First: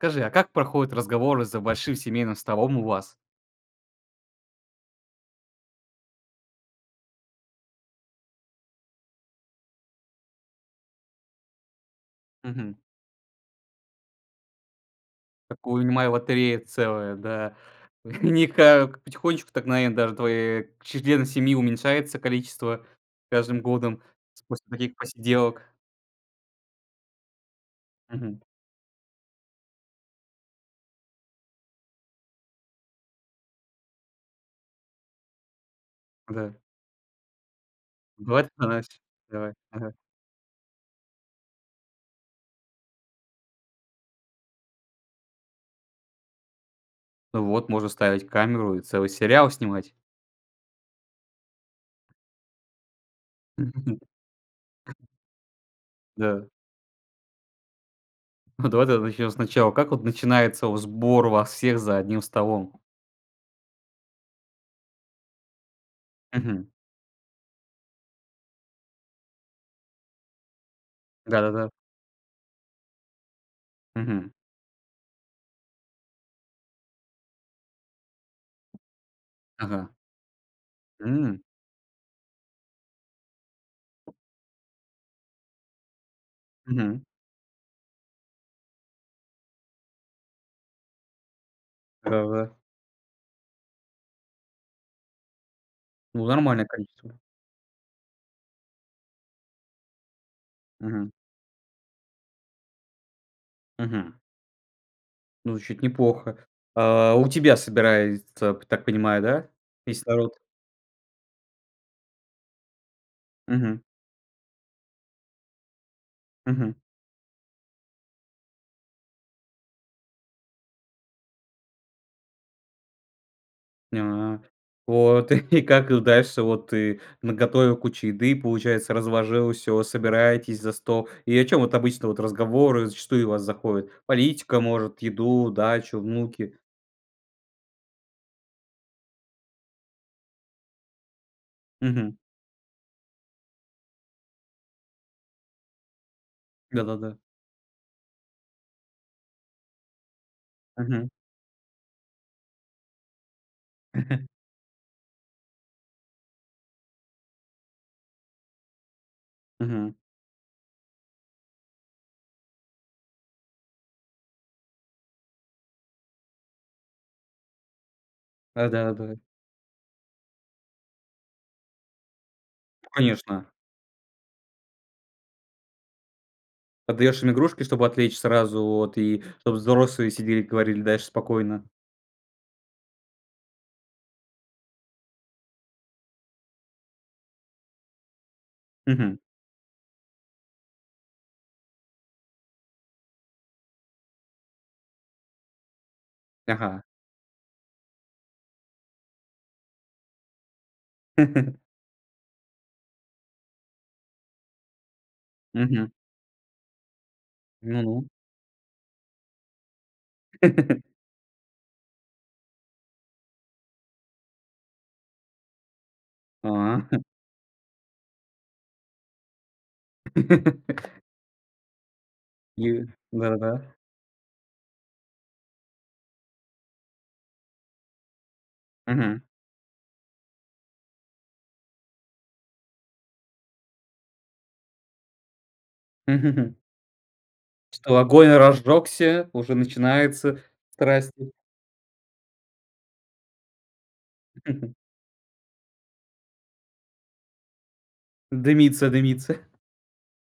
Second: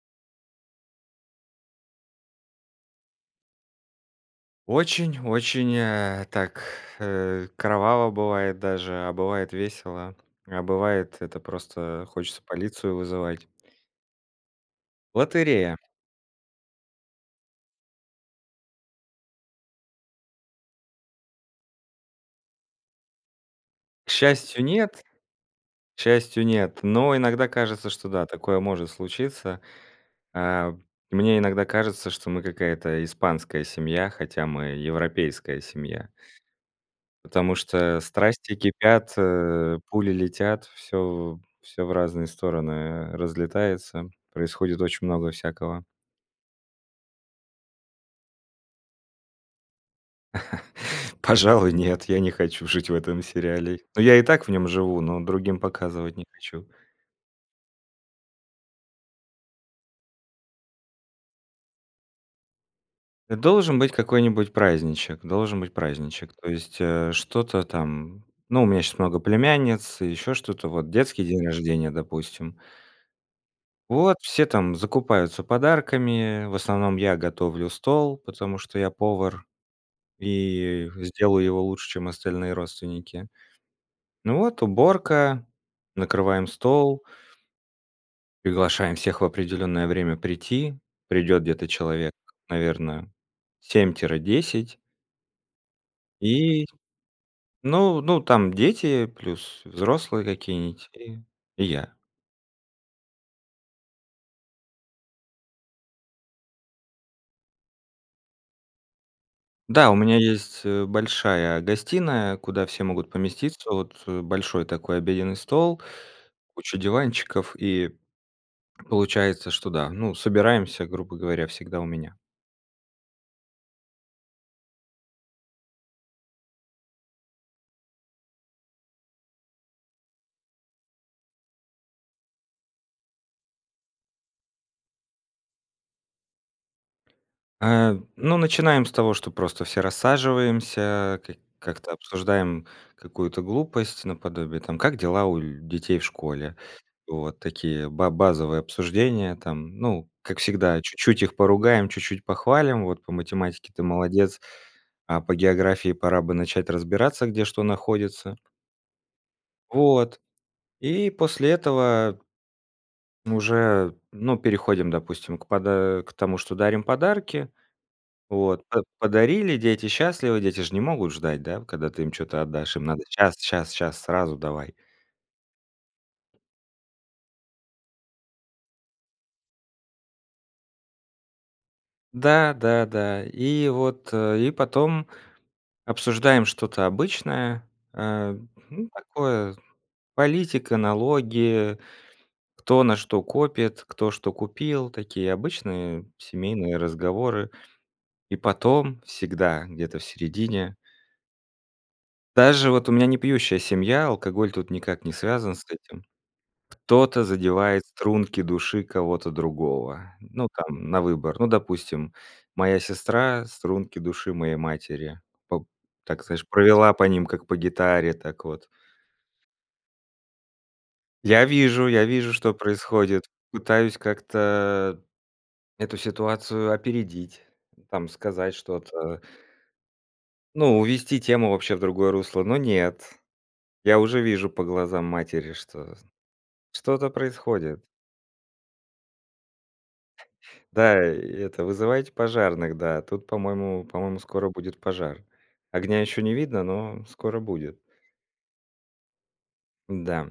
Скажи, а как проходят разговоры за большим семейным столом у вас? Очень очень, э, так э, кроваво бывает даже, а бывает весело, а бывает это просто хочется Мгм. полицию вызывать. Лотерея. Такую, вынимай, лотерея целая, да. Они как потихонечку так наверно, даже твоей члены семьи уменьшается количество с каждым годом К с счастью, после таких нет, посиделок. к счастью нет. Но иногда кажется, что да, Мгм. такое может случиться. А, мне иногда кажется, что мы какая-то испанская семья, хотя мы европейская семья. Да. Потому что, Бывает страсти стараясь. кипят, Давай, э, ага. пули летят, всё всё, в разные стороны, э, разлетается. Происходит очень много всякого. Вот, можно ставить камеру и целый сериал снимать. Пожалуй нет, я не хочу жить в этом сериале. Мгм, Но, я и так в нем вот. живу, но другим показывать не Да. хочу. Ну, давай тогда начнем сначала. Как вот начинается вот сбор вас всех за одним столом? Должен быть какой-нибудь праздничек, должен быть праздничек. То Мгм. есть, э, что-то там. Ну, у меня щас много племянниц, еще что-то, вот детский день Да-да-да. рождения, допустим. Вот, Мгм. все там закупаются подарками, в основном я готовлю стол, потому что я повар Ага. и М. сделаю его лучше чем остальные родственники. Ну, вот уборка, накрываем Мгм. стол. Приглашаем всех в определенное время прийти. Придёт где-то человек Ого. наверно 7 тире 10. Ну, нормальное И, количество. ну ну там дети, плюс взрослые какие-нить Мгм. и и я. Мгм. Ну звучит неплохо. А, у тебя собирается так понимаю да, Да, у весь меня народ? есть, э, большая гостиная куда все могут поместиться, Мгм. вот, э, большой такой обеденный стол, Мгм. куча диванчиков и получается что да, ну собираемся грубо говоря всегда у меня. Нят Вот. И как дальше вот ты наготовил кучу еды, получается разложил всё, собираетесь за стол и о чем вот обычно, вот разговоры зачастую у вас заходит, политика может еду, дачу, внуки? А, ну, начинаем с того, что просто все рассаживаемся, ка как-то Мгм. обсуждаем какую-то глупость, наподобие, там: как дела у ль детей в школе? Да-да-да. Вот такие ба базовые обсуждения. Там, ну как всегда Мгм. чуть-чуть их поругаем чуть-чуть похвалим вот по математике ты молодец, а по географии пора бы начать разбираться, где что находится. Мгм. Вот и после этого уже, ну, переходим, допустим, к пода к тому, что дарим подарки. Вот. П Да-да, да. подарили, дети счастливы, дети ж не могут ждать, да, когда ты им чё-то отдашь. Им надо щас, Конечно. щас, щас, сразу давай. Отдаешь им игрушки, чтобы отвлечь сразу вот, и чтоб взрослые сидели говорили дальше спокойно. Да, да, да. И вот, э, и потом обсуждаем что-то обычное, э, ну, Мгм. такое з политика, налоги, кто на что копит, кто что купил, такие обычные семейные Ага. разговоры. И потом всегда где-то в середине Даже вот у меня не пьющая семья, алкоголь тут никак не связан с Мгм. этим, кто-то задевает Ну-ну. струнки души кого-то другого, ну там на выбор. Ну допустим, моя сестра струнки души моей матери. Поп так знаешь, А. провела по ним как по гитаре, так, вот. Я вижу я вижу, что Ю происходит, да-да-да. пытаюсь как-то эту ситуацию опередить, там, сказать Мгм. что-то. Ну увести тему вообще в другое русло, но нет, я уже вижу по глазам матери, что что-то происходит. Что огонь разжегся уже начинается Да, и страсти. это вызывайте пожарных, да тут, по-моему по-моему, скоро будет пожар. Огня еще не видно, но скоро будет. Дымится дымится. Н-да.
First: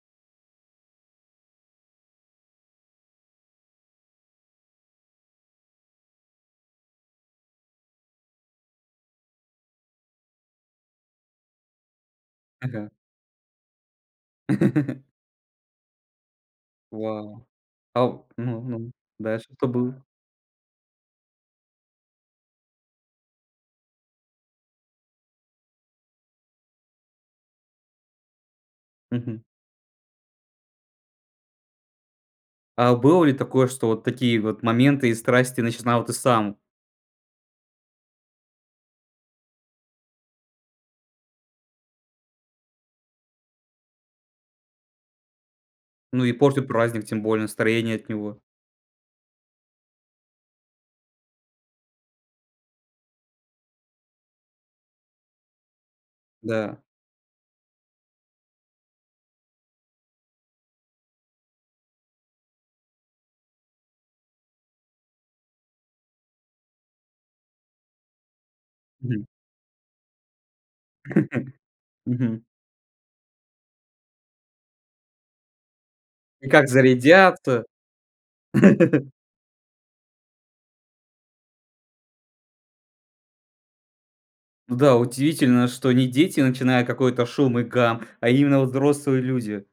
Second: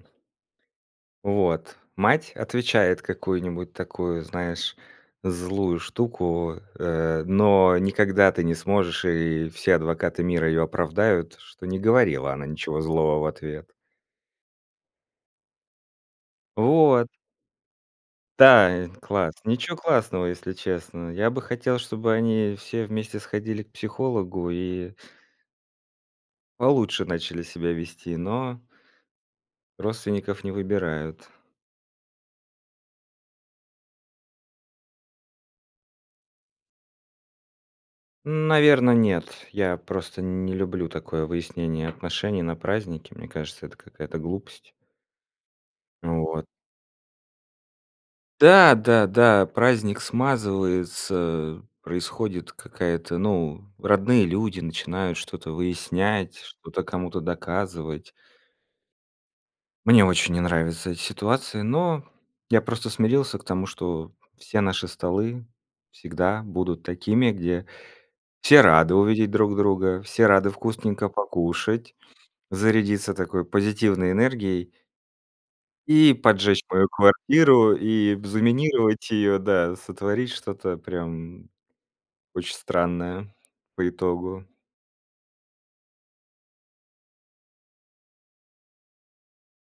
Вот. Мать отвечает какую-нибудь такую, знаешь, злую штуку, э, но никогда ты не сможешь, и все адвокаты мира её оправдают, что не говорила она ничего Ага. злого в ответ. Вот. Вау! А у Ну, Да, ну. класс, Дальше что ничего было? классного, если честно. Я бы хотел, чтобы они все вместе сходили к психологу и получше начали себя вести, но Мгм. родственников не выбирают. А было ли такое, что вот такие вот моменты и страсти начинал ты сам? Наверно, нет. Я просто не люблю такое выяснение отношений на празднике, мне кажется, это какая-то глупость. Ну Ну и вот. портит праздник тем более настроение от него. Да, да, да, праздник смазывается, происходит какая-то ну родные люди начинают что-то выяснять, Да. что-то кому-то доказывать. Мне очень не нравится эти ситуации, но я просто смирился к тому, что все наши столы всегда будут такими, где все рады Мгм. увидеть друг друга, все рады вкусненько покушать, Мгм. зарядиться такой позитивной энергией и И поджечь как мою зарядятся. квартиру, и заминировать ее да, сотворить что-то прям очень странное по итогу. Да, удивительно, что не дети начинают какой-то шум и гам, а именно взрослые люди.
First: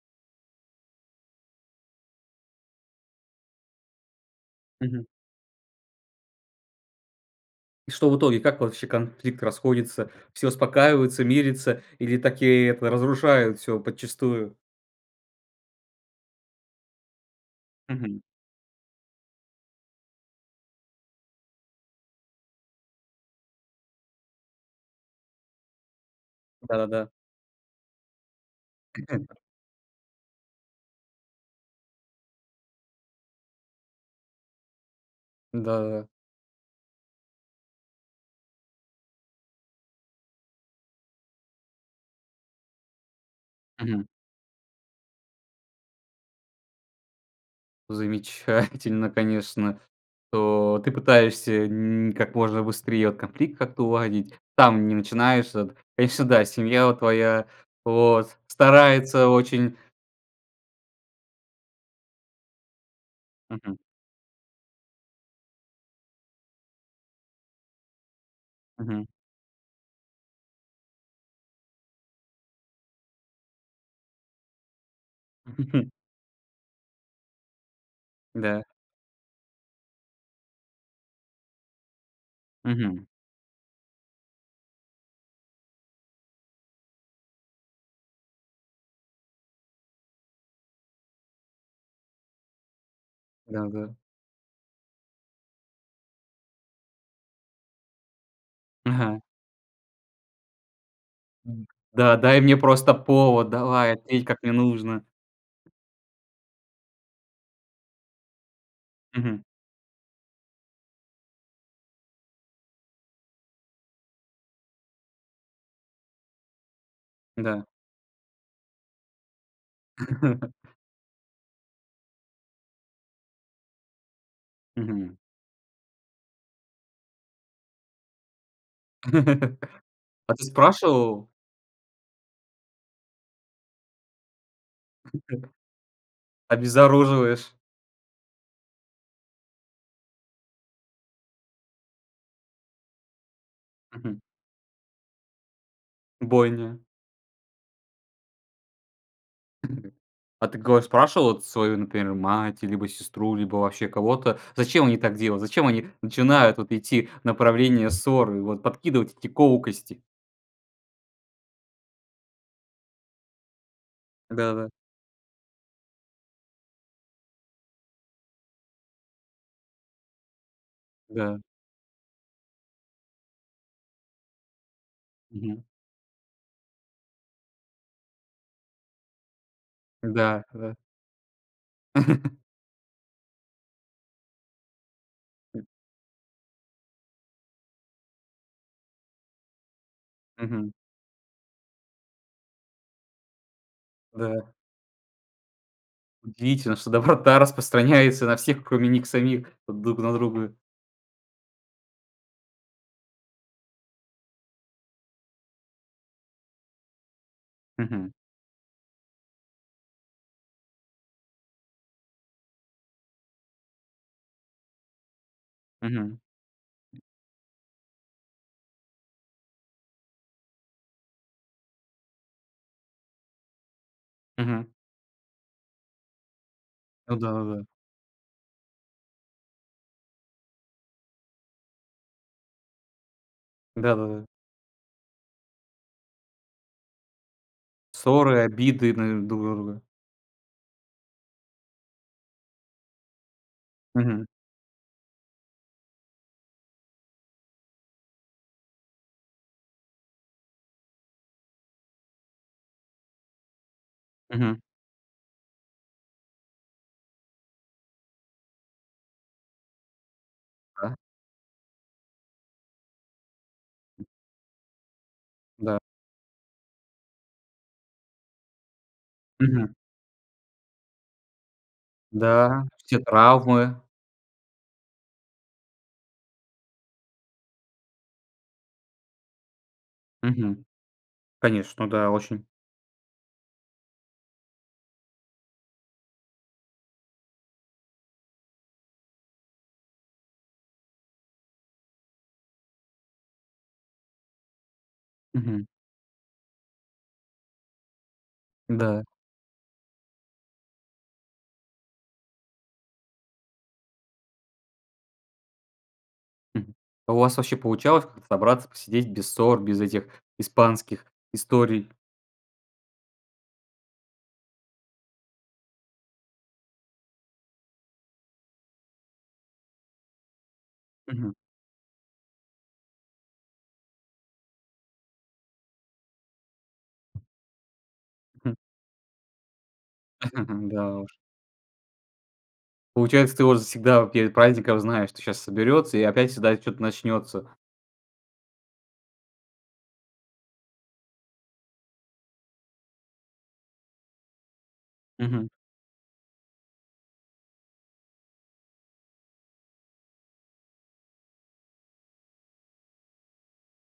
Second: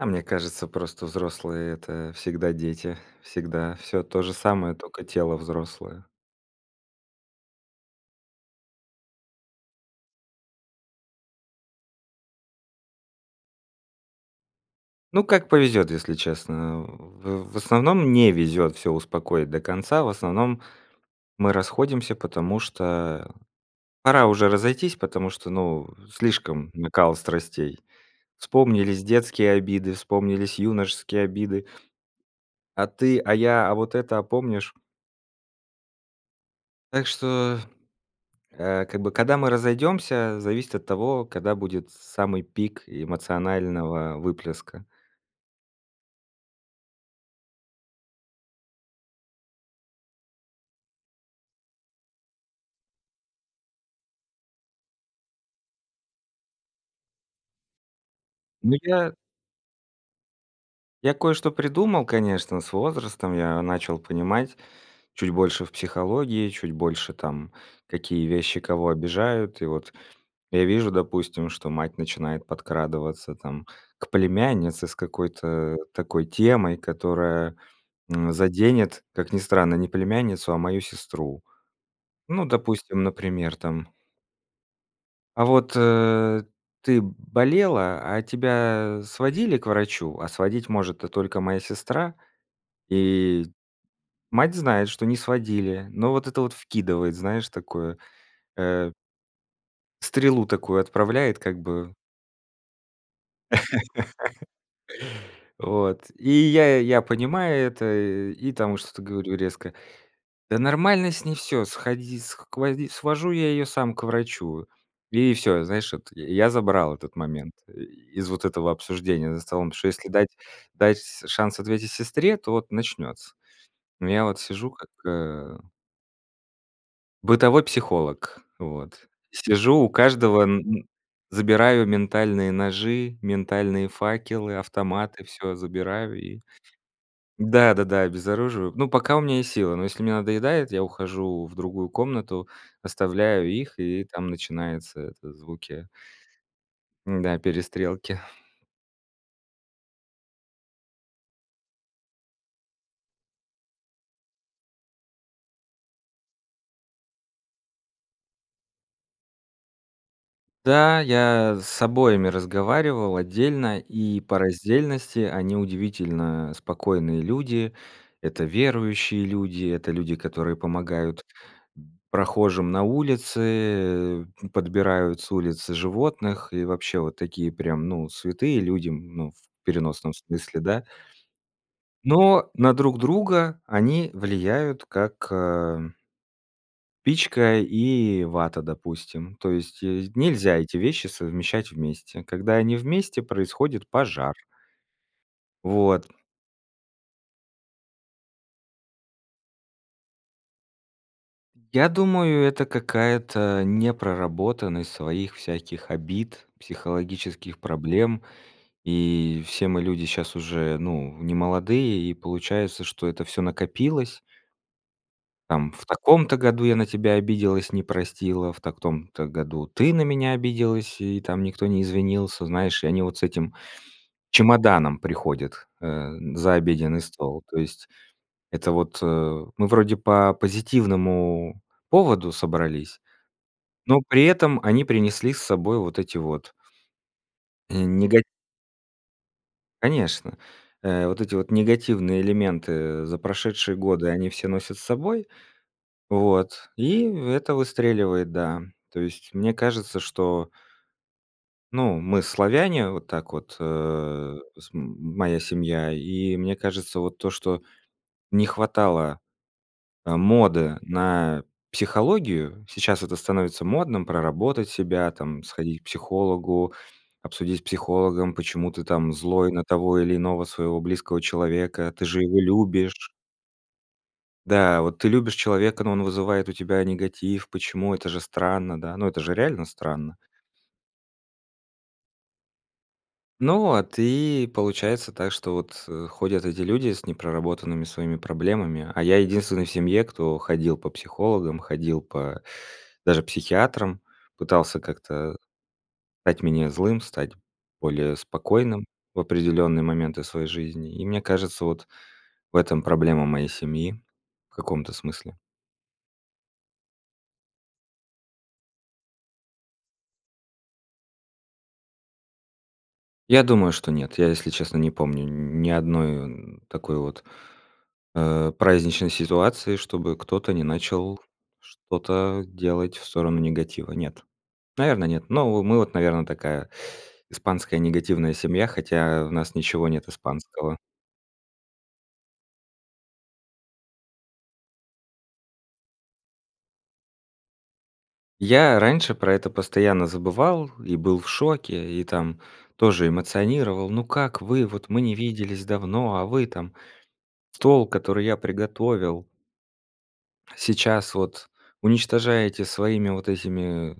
А мне кажется просто взрослые- это всегда дети, всегда всё то же самое, Мгм. тока тело взрослое. И что в итоге как вообще конфликт расходится все успокаиваются мирятся или так и это разрушает всё подчистую. Ну как повезёт, если честно, а, в в основном Мгм. не везёт всё успокоить до конца. В основном мы расходимся, потому что пора уже разойтись, потому что ну слишком Да-да-да. накал страстей. Вспомнились детские обиды, вспомнились юношеские обиды. А ты, а я, а вот это, а помнишь? Да-да-да. Так что, а, как бы когда мы разойдёмся зависит от того, когда будет с самый пик Мгм. эмоционального выплеска. Замечательно конечно что ты пытаешься нь как можно быстрее вот конфликт как-то уладить там не начинаешь это конечно да, и семья вот твоя вот Ну я старается очень. я кое-что придумал, конечно. С возрастом я Мгм. начал понимать чуть больше в психологии, чуть больше там какие вещи кого Мгм. обижают. И вот я вижу, допустим, что мать начинает подкрадываться там к племяннице с какой-то такой темой, которая, м, Да. заденет, как ни странно, не племянницу, а мою сестру. Ну, допустим, Мгм. например там "а вот, э, ты болела, а тебя сводили к врачу?" А сводить может-то только моя сестра, и Да, да. мать знает, что не сводили, но вот это вот вкидывает, знаешь, такое, э Ага. стрелу такую отправляет как М, бы. да, дай мне просто повод, давай, ответь как мне нужно. Вот. И я я понимаю это и там что-то говорю Мгм. резко: "Да нормально с ней всё! Сходи скводи свожу я её сам к врачу!" И всё, знаешь вот, я я забрал этот момент Да. и из вот этого обсуждения за столом, что если дать дать шанс ответить сестре, то вот начнется. Я вот сижу как, Мгм. э бытовой психолог, вот. Сижу у А каждого ты н м, спрашивал? забираю ментальные ножи, ментальные факелы, автоматы, всё забираю и Обезоруживаешь. да-да-да, обезоруживаю. Но пока у меня есть силы, но если мне надоедает, я ухожу в другую комнату, оставляю их и Мгм. там начинаются это звуки Бойня. м-да, перестрелки. А ты кого спрашивал вот свою например мать, либо сестру, либо вообще кого-то зачем они так делают, зачем они начинают вот идти в направлении ссоры вот подкидывать эти колкости? Да, я с обоими разговаривал отдельно и по Да-да. раздельности они удивительно спокойные люди. Это верующие люди, это люди, которые помогают, Да. м, прохожим на улице, подбирают с Мгм. улицы животных и вообще вот такие прям ну святые людям, м, ну в переносном Да, смысле, да. да. Но на друг друга они влияют как, ам спичка и вата, допустим. То есть есь нельзя Мгм. эти вещи совмещать вместе, когда они вместе происходит пожар. Да. Вот. Удивительно, что доброта распространяются на всех, кроме них самих вот друг на друга! Я думаю, это какая-то непроработанность своих всяких обид, психологических Мгм. проблем. И все мы люди щас уже, ну, немолодые, и получается, что это всё накопилось. Там в Мгм. таком-то году я на тебя обиделась, не простила, в так том-то году ты на меня обиделась и там никто не извинился. Знаешь, и они вот с этим Мгм. чемоданом приходят, э, за обеденный Ну стол. То да-да-да. есть это вот, э, мы вроде по позитивному поводу собрались, но Да-да-да. при этом они принесли с собой вот эти вот и нега Ссоры, обиды, наверно, друг на друга? Конечно, э, вот эти вот негативные элементы за прошедшие годы Мгм. они все носят с собой, вот, и это выстреливает. Да, то есть мне кажется, что ну, мы- славяне, вот так вот, э, Мгм. см м моя семья, и мне кажется, вот то, что не хватало, а, моды Да. на психологию. Сейчас это становится модным, проработать себя там, Да. сходить к психологу, обсудить с психологом, почему ты там злой на Мгм. того или иного своего близкого человека, ты же его Да, все любишь. травмы. Да, вот ты любишь человека, но он вызывает у тебя негатив, почему? Это же странно, да. Ну это же реально странно. Мгм. Конечно, да, очень. Ну а ты, получается так, что вот, э, ходят эти люди с непроработанными своими проблемами, а я единственный в семье кто ходил по психологам, ходил по даже психиатрам. Пытался как-то Мгм. стать менее злым, стать более спокойным Да. в определенные моменты своей жизни. И мне кажется, вот в этом проблема моей семьи в каком-то смысле. Мгм. А у вас вообще получалось как-то собраться, посидеть без ссор, без этих испанских историй? Я думаю, что нет. Я если честно не помню нь ни одной о н такой вот, э, праздничной ситуации, чтобы кто-то не начал Мгм. что-то делать в сторону негатива. Нет, наверно, нет. Но во мы вот наверно такая испанская негативная М. семья, хотя в нас ничего нет испанского. Да уж. Получается, ты вот всегда перед праздников знаешь, что щас соберется и опять всегда чё-то начнется? Я раньше про это постоянно забывал и был в шоке, и там тоже эмоционировал: ну, как вы, вот мы не Мгм. виделись давно, а вы там стол, который я приготовил сейчас вот уничтожаете своими вот этими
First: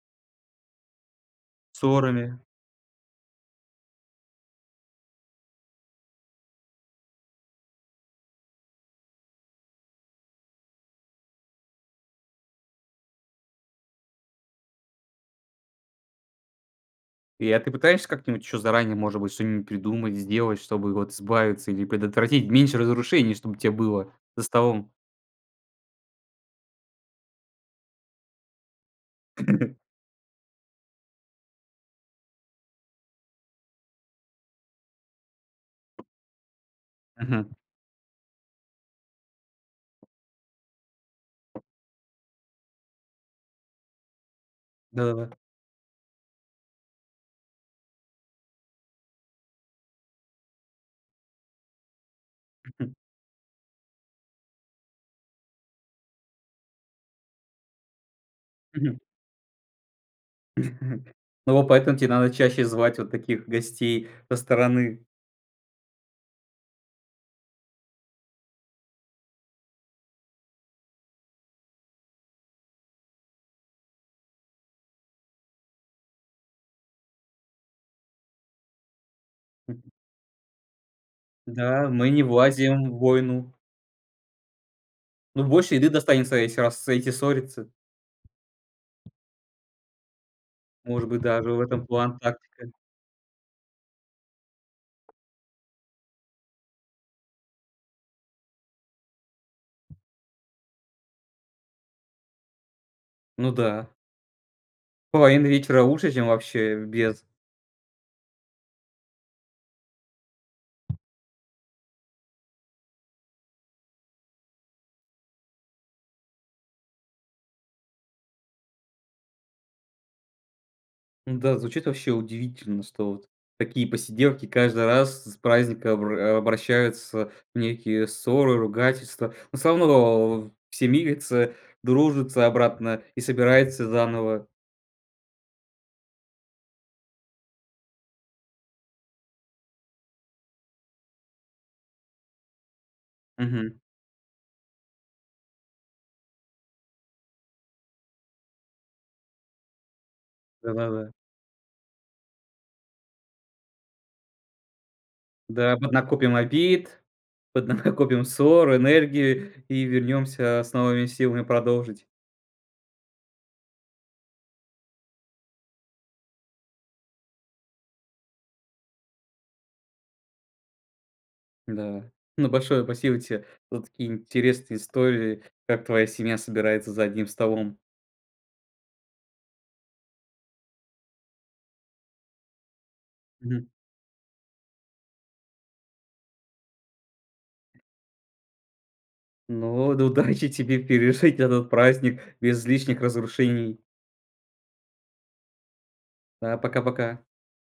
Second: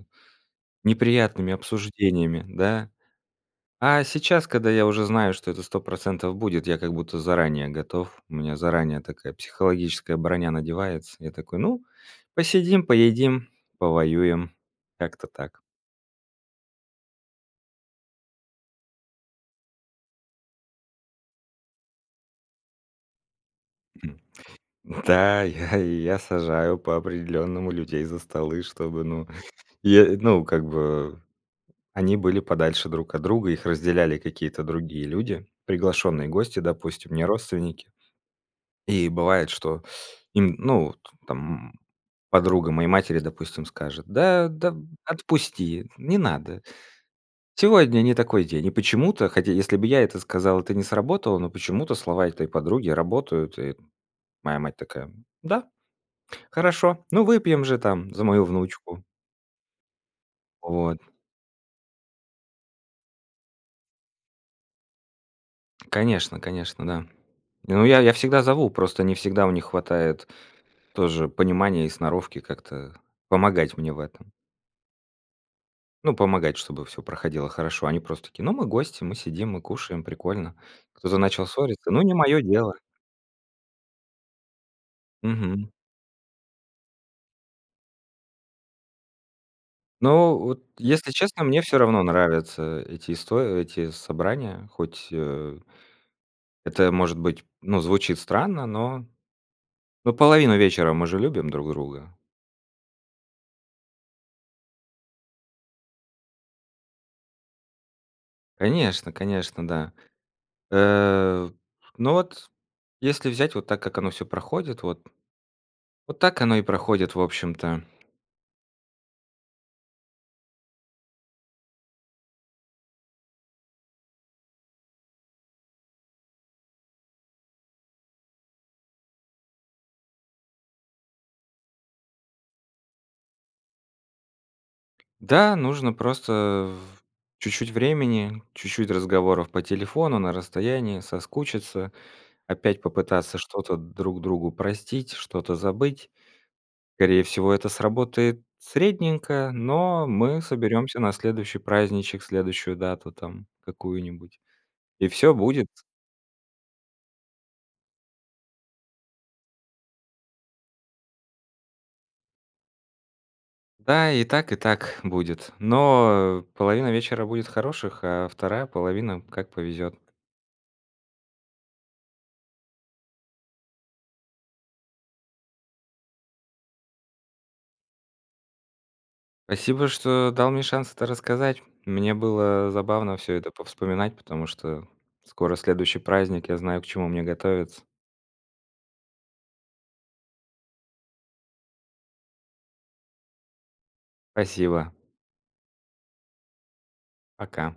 неприятными Ссорами. обсуждениями, да. А сейчас, когда я уже знаю, что это 100 % будет, я как будто заранее готов. У меня заранее такая психологическая броня надевается, я такой: "Ну, посидим, поедим, повоюем". Как-то так. И, а ты пытаешься как-нибудь еще заранее, может быть, что-нибудь придумать, сделать, чтобы вот избавиться или предотвратить, меньше разрушений чтоб те было Хм. за столом? Да, я я сажаю по-определённому людей за столы, чтобы, ну и, ну, как бы они были подальше друг от друга, их разделяли какие-то другие люди, приглашенные гости, допустим, не Мгм. родственники. И бывает, что им, ну, т там подруга моей матери, допустим, скажет: "Да, да Да-да-да. отпусти, не надо. Сегодня не такой день". И почему-то, хотя, если бы я это сказал, это не сработало, но почему-то слова этой подруги работают. И моя мать такая: "Да? Хорошо, ну выпьем же там за мою Мгм. внучку!" Вот. Ну вот, поэтому те надо чаще звать вот таких гостей со стороны. Конечно, конечно, да. Не, ну, я я всегда зову, просто не всегда у них хватает тоже понимания и сноровки как-то помогать мне в этом. Ну, помогать, чтобы всё проходило хорошо. Они просто такие: "Ну, мы гости, мы сидим, мы кушаем, прикольно. Кто-то начал Да, ссориться? Ну, мы не не мое дело". влазием в войну. Ну, Мгм. больше еды достанется, если раз эти ссорятся. Но вот, Может если быть, честно, даже в мне всё этом равно план, тактика. нравятся эти исто эти собрания, хоть, э, это, может быть, ну, звучит странно, но но половину вечера мы же любим друг друга. Ну да. Половина вечера лучше, чем вообще без. Конечно, конечно, да. Э, ну вот, если взять вот так, как оно всё проходит вот вот так оно и проходит, в общем-то. Да, звучит вообще удивительно, что вот такие посиделки каждый раз с праздника обра обращаются в некие ссоры, ругательства. Но всё равно все мирятся, дружатся обратно и собираются заново. Да, нужно просто в чуть-чуть времени, чуть-чуть разговоров по телефону на расстоянии, соскучиться, опять попытаться Мгм. что-то друг другу простить, что-то забыть. Скорее всего, это сработает средненько, но мы соберемся Да-да-да. на следующий праздничек, следующую дату там какую-нибудь, и всё будет! Да, поднакопим обид, поднакопим ссор, энергии и вернемся с новыми силами продолжить. Да, и так, и так будет, но половина вечера будет хороших, а 2 половина- как повезет. Да. Ну, большое спасибо те за такие интересные истории, как твоя семья собирается за одним столом. Спасибо, что дал мне шанс это рассказать. Мне было забавно всё это Мгм. повспоминать, потому что скоро следующий праздник, я знаю, к чему мне готовиться. Ну, д удачи тебе пережить этот праздник без излишних разрушений! Спасибо. Да, пока пока! Пока.